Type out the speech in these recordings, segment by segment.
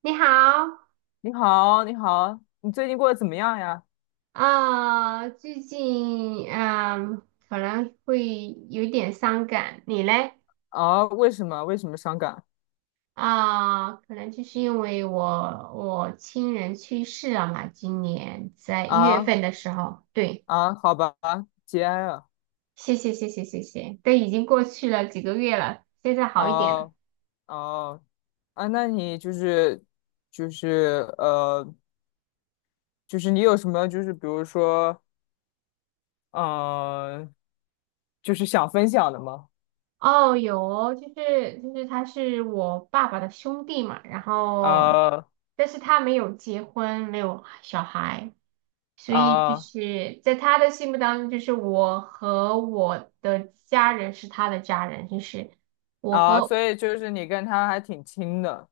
你好。你好，你好，你最近过得怎么样呀？最近可能会有点伤感，你嘞？啊，为什么？为什么伤感？可能就是因为我亲人去世了嘛，今年在一月啊份的时候，对。啊，好吧，节哀啊，谢谢谢谢谢谢，都已经过去了几个月了，现在好一点了。哦哦啊，那你就是就是就是你有什么就是比如说嗯、呃，就是想分享的吗？哦，有哦就是他是我爸爸的兄弟嘛，然后啊但是他没有结婚，没有小孩。所以就啊是在他的心目当中，就是我和我的家人是他的家人。就是我啊，所和以就是你跟他还挺亲的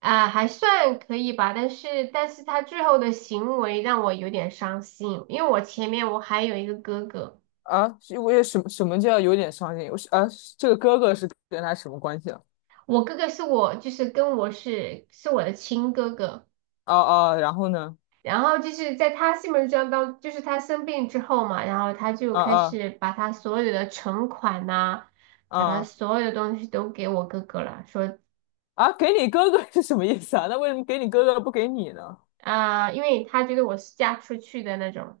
啊、还算可以吧，但是他最后的行为让我有点伤心，因为我前面我还有一个哥哥。啊？是因为什么什么叫有点伤心？我是啊，这个哥哥是跟他什么关系啊？我哥哥是我就是跟我是我的亲哥哥。哦哦，然后呢？然后就是在他心目中当就是他生病之后嘛，然后他就啊开啊。始把他所有的存款呐、把他啊所有的东西都给我哥哥了，说啊，给你哥哥是什么意思啊？那为什么给你哥哥不给你呢？因为他觉得我是嫁出去的那种。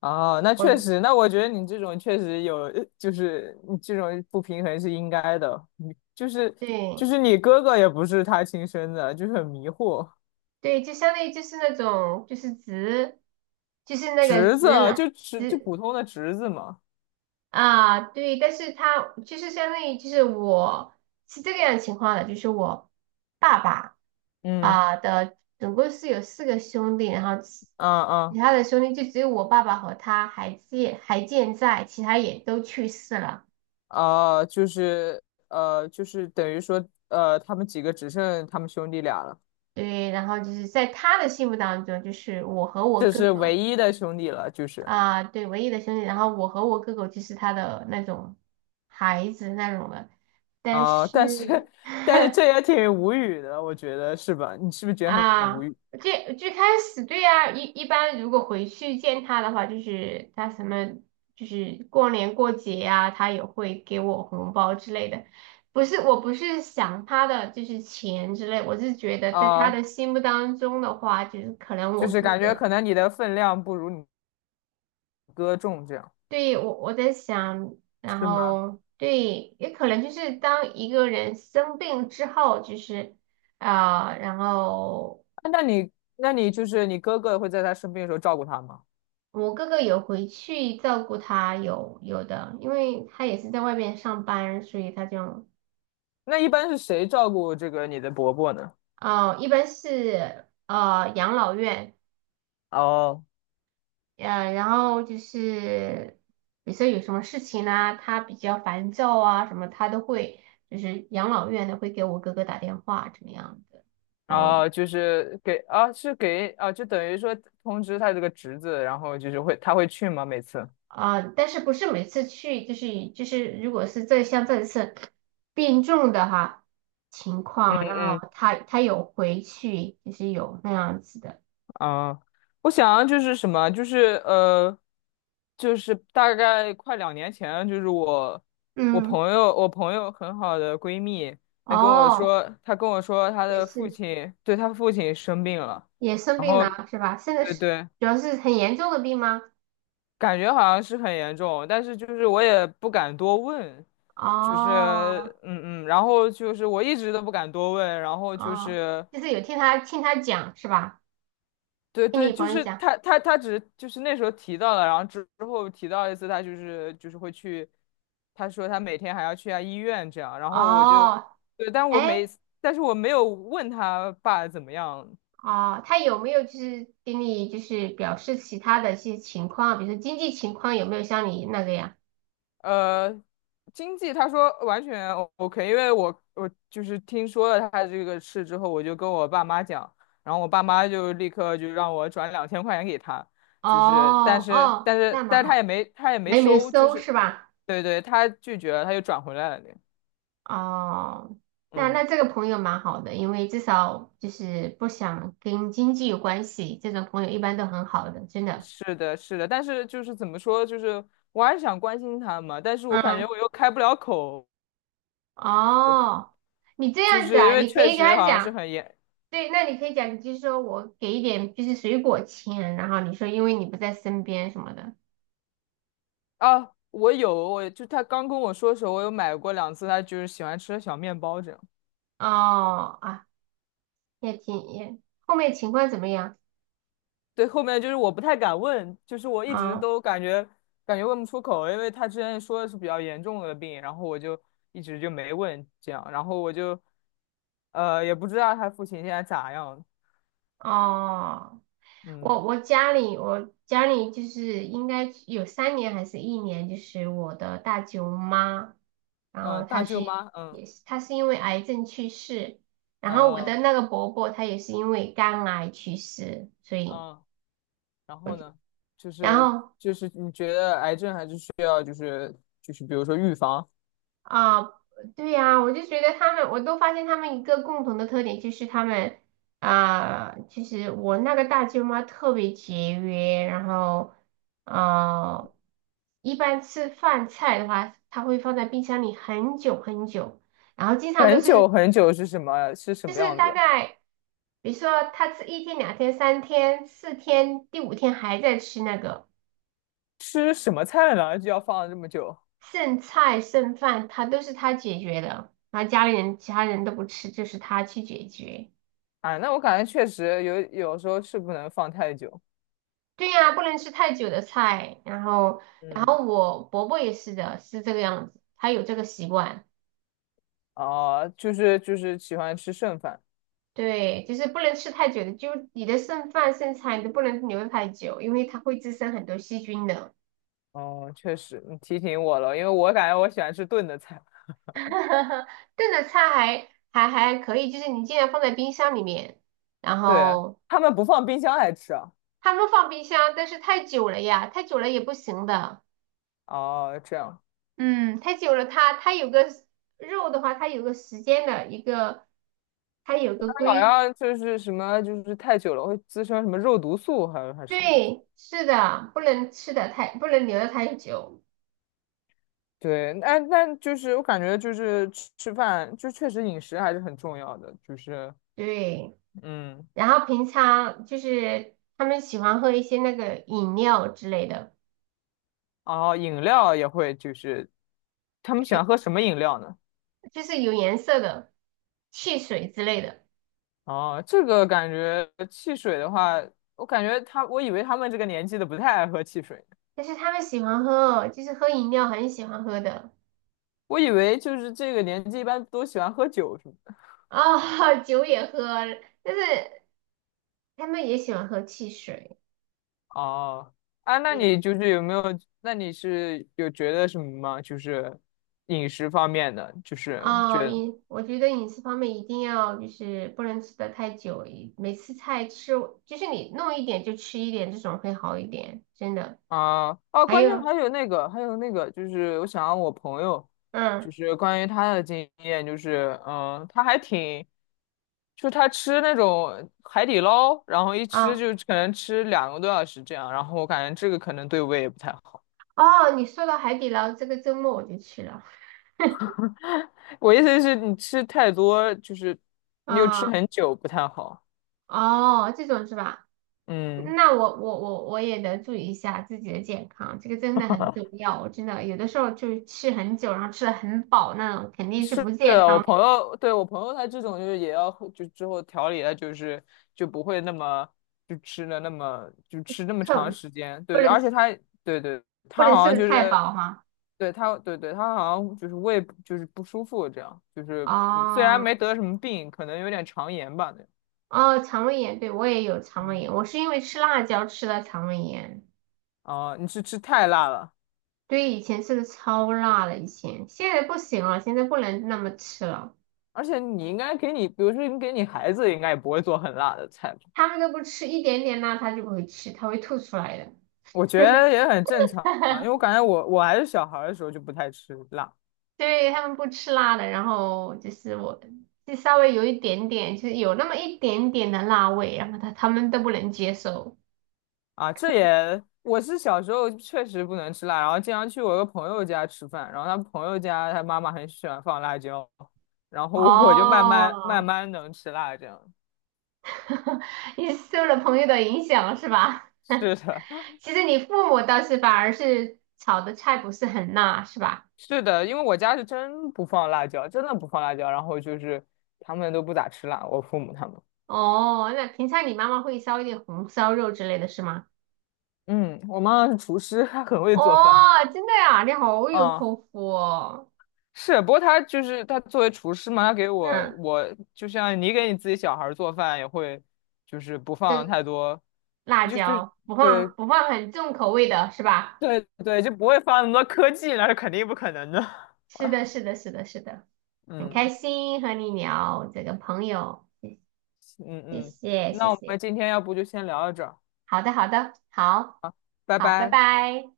啊，那确我实，那我觉得你这种确实有，就是你这种不平衡是应该的。你就是就对是你哥哥也不是他亲生的，就是很迷惑。对，就相当于就是那种就是直，就是那个侄子直啊男就普直。通的侄子嘛。对，但是他就是相当于就是我是这个样情况的，就是我爸爸嗯的总共是有4个兄弟，然后其啊其啊他的兄弟就只有我爸爸和他还健在，其他也都去世了。啊，就是就是等于说他们几个只剩他们兄弟俩了，对，然后就是在他的心目当中，就是我和我这哥是哥。唯一的兄弟了，就是。啊，对，唯一的兄弟。然后我和我哥哥就是他的那种孩子那种的，但啊、但是 是 但是这 也挺无语的，我觉得是吧？你是不是觉得很无啊，语最开始对啊。一般如果回去见他的话，就是他什么就是过年过节呀、他也会给我红包之类的。不是，我不是想他的就是钱之类，我是觉得在他啊、的心目当中的话，就是可能就我是哥感觉哥。可能你的分量不如你哥重，这样对，我在想，然是吗？后对，也可能就是当一个人生病之后，就是然后啊那你就是你哥哥会在他生病的时候照顾他吗？我哥哥有回去照顾他，有有的，因为他也是在外面上班，所以他就。那一般是谁照顾这个你的伯伯呢？哦，一般是养老院。哦然后就是比如说有什么事情啊，他比较烦躁啊什么，他都会就是养老院的会给我哥哥打电话，怎么样的。哦，哦，就是给啊，是给啊，就等于说通知他这个侄子，然后就是他会去吗？每次？啊，但是不是每次去，就是，如果是像这次病重的哈情嗯况，然嗯后他有回去，就是有那样子的。啊，我想就是什么，就是就是大概快两年前，就是我我嗯，朋友我朋友很好的闺蜜，她跟我哦，说，她跟我说她也的父是亲，对，她父亲生病了，也生然病后了是吧？现在对是对，主要是很严重的病吗？感觉好像是很严重，但是就是我也不敢多问，就是哦嗯嗯，然后就是我一直都不敢多问，然后就哦，是。就是有听他讲是吧？对听对，你就朋友是讲，他只是就是那时候提到了，然后之后提到一次，他就是会去，他说他每天还要去下医院这样，然后我就，哦，对，但我哎。没，但是我没有问他爸怎么样，哦，他有没有就是给你就是表示其他的一些情况，比如说经济情况有没有像你那个呀？呃，经济他说完全 OK，因为我就是听说了他这个事之后，我就跟我爸妈讲，然后我爸妈就立刻就让我转两千块钱给他，哦就是但是哦，但是那蛮但是他好，也没他也没没有收，就搜是是吧？对对，他拒绝了，他又转回来了。哦，那嗯，那这个朋友蛮好的，因为至少就是不想跟经济有关系，这种朋友一般都很好的，真的。是的，是的，但是就是怎么说，就是我还是想关心他嘛，但是我感觉嗯，我又开不了口，哦，你这就样子是因啊，为你可确以跟实他好像是讲。很严，对，那你可以讲，你就是说我给一点就是水果钱，然后你说因为你不在身边什么的。啊，我有，我就他刚跟我说的时候，我有买过两次，他就是喜欢吃的小面包这样。哦啊，也挺也，后面情况怎么样？对，后面就是我不太敢问，就是我一直啊都感觉问不出口，因为他之前说的是比较严重的病，然后我就一直就没问这样，然后我就也不知道他父亲现在咋样，哦，我嗯我家里我家里就是应该有3年还是1年，就是我的大舅妈，然后嗯，大她是舅妈，嗯也是她是因为癌症去世，然后我的哦那个伯伯他也是因为肝癌去世，所以嗯，然后呢，就然是后就是你觉得癌症还是需要就是就是比如说预防。啊，对呀，我就觉得他们，我都发现他们一个共同的特点就是他们啊，其实我那个大舅妈特别节约，然后呃，一般吃饭菜的话，她会放在冰箱里很久很久，然后经常都很是久很久是什么是什就么是样大子？概，比如说她吃1天、2天、3天、4天，第5天还在吃那个。吃什么菜呢？就要放这么久剩菜剩饭，他都是他解决的，然后家里人其他人都不吃，就是他去解决。啊？那我感觉确实有时候是不能放太久。对呀，不能吃太久的菜。然后，然嗯，后我伯伯也是的，是这个样子，他有这个习惯。啊、就是喜欢吃剩饭。对，就是不能吃太久的，就你的剩饭剩菜你都不能留太久，因为它会滋生很多细菌的。哦、确实，你提醒我了，因为我感觉我喜欢吃炖的菜。炖的菜还可以，就是你尽量放在冰箱里面，然对，后他们不放冰箱来吃啊？他们放冰箱，但是太久了呀，太久了也不行的。哦、这样，嗯，太久了它，它有个肉的话，它有个时间的一个，它有个他好规，像就是什么就是太久了会滋生什么肉毒素，还有还是什么？对，是的，不能吃的太，不能留的太久，对，那就是我感觉就是吃饭，就确实饮食还是很重要的，就是对。嗯，然后平常就是他们喜欢喝一些那个饮料之类的，哦，饮料也会，就是他们喜欢喝什么饮料呢？就是有颜色的汽水之类的，哦，这个感觉汽水的话，我感觉他，我以为他们这个年纪的不太爱喝汽水，但是他们喜欢喝，就是喝饮料很喜欢喝的。我以为就是这个年纪一般都喜欢喝酒什么的。酒也喝，但是他们也喜欢喝汽水。哦，啊，那对你就是有没有？那你是有觉得什么吗？就是饮食方面的，就是哦，觉我觉得饮食方面一定要就是不能吃的太久。每次菜吃就是你弄一点就吃一点，这种会好一点，真的。啊啊！还关键有。还有那个，还有那个，就是我想让我朋友，就嗯是关于他的经验，就是嗯，他还挺，就他吃那种海底捞，然后一吃啊就可能吃两个多小时这样，然后我感觉这个可能对胃也不太好。哦，你说到海底捞，这个周末我就去了。我意思是你吃太多，就是你又吃啊很久不太好。哦，这种是吧？嗯 那我也得注意一下自己的健康，这个真的很重 要。我真的有的时候就吃很久，然后吃的很饱那种，肯定是是不健我康的。朋友，对，我朋友他这种就是也要就之后调理他就是就不会那么就吃那 么长特时间，对不对，能而且他对对，不他能吃好像的就太是饱哈。对他对对他好像就是胃不就是不舒服这样，就是嗯虽然没哦。得什么病，可能有点肠炎吧那种。哦，肠胃炎，对，我也有肠胃嗯，炎，我是因为吃辣椒吃的肠胃炎。啊，你是吃太辣了，对，以前吃的超辣的，以前现在不行了，现在不能那么吃了。而且你应该给你，比如说你给你孩子，应该也不会做很辣的菜他们都不吃一点点辣，他就不会吃，他会吐出来的。我觉得也很正常，啊，因为我 感觉我还是小孩儿的时候就不太吃辣对，他们不吃辣的，然后就是我，就稍微有一点点，就是有那么一点点的辣味，然后他们都不能接受。啊，这也我是小时候确实不能吃辣，然后经常去我一个朋友家吃饭，然后他朋友家他妈妈很喜欢放辣椒，然后我就慢慢慢哦，慢能吃辣这样。你受了朋友的影响是吧？是的，其实你父母倒是反而是炒的菜不是很辣，是吧？是的，因为我家是真不放辣椒，真的不放辣椒，然后就是他们都不咋吃辣，我父母他们，哦，那平常你妈妈会烧一点红烧肉之类的是吗？嗯，我妈妈是厨师，她很会哦，做饭，真的呀，你好有啊口福哦。是，不过他就是他作为厨师嘛，他给嗯，我就像你给你自己小孩儿做饭也会，就是不放对，太多，辣就椒不对放不放很重口味的是吧？对对，就不会放那么多科技，那是肯定不可能的。是的，是的，是的，是的，很开嗯心和你聊这个朋友，嗯谢嗯，谢谢那我们谢。今天要不就先聊到这儿，好的，好的，好，拜好，拜拜。拜。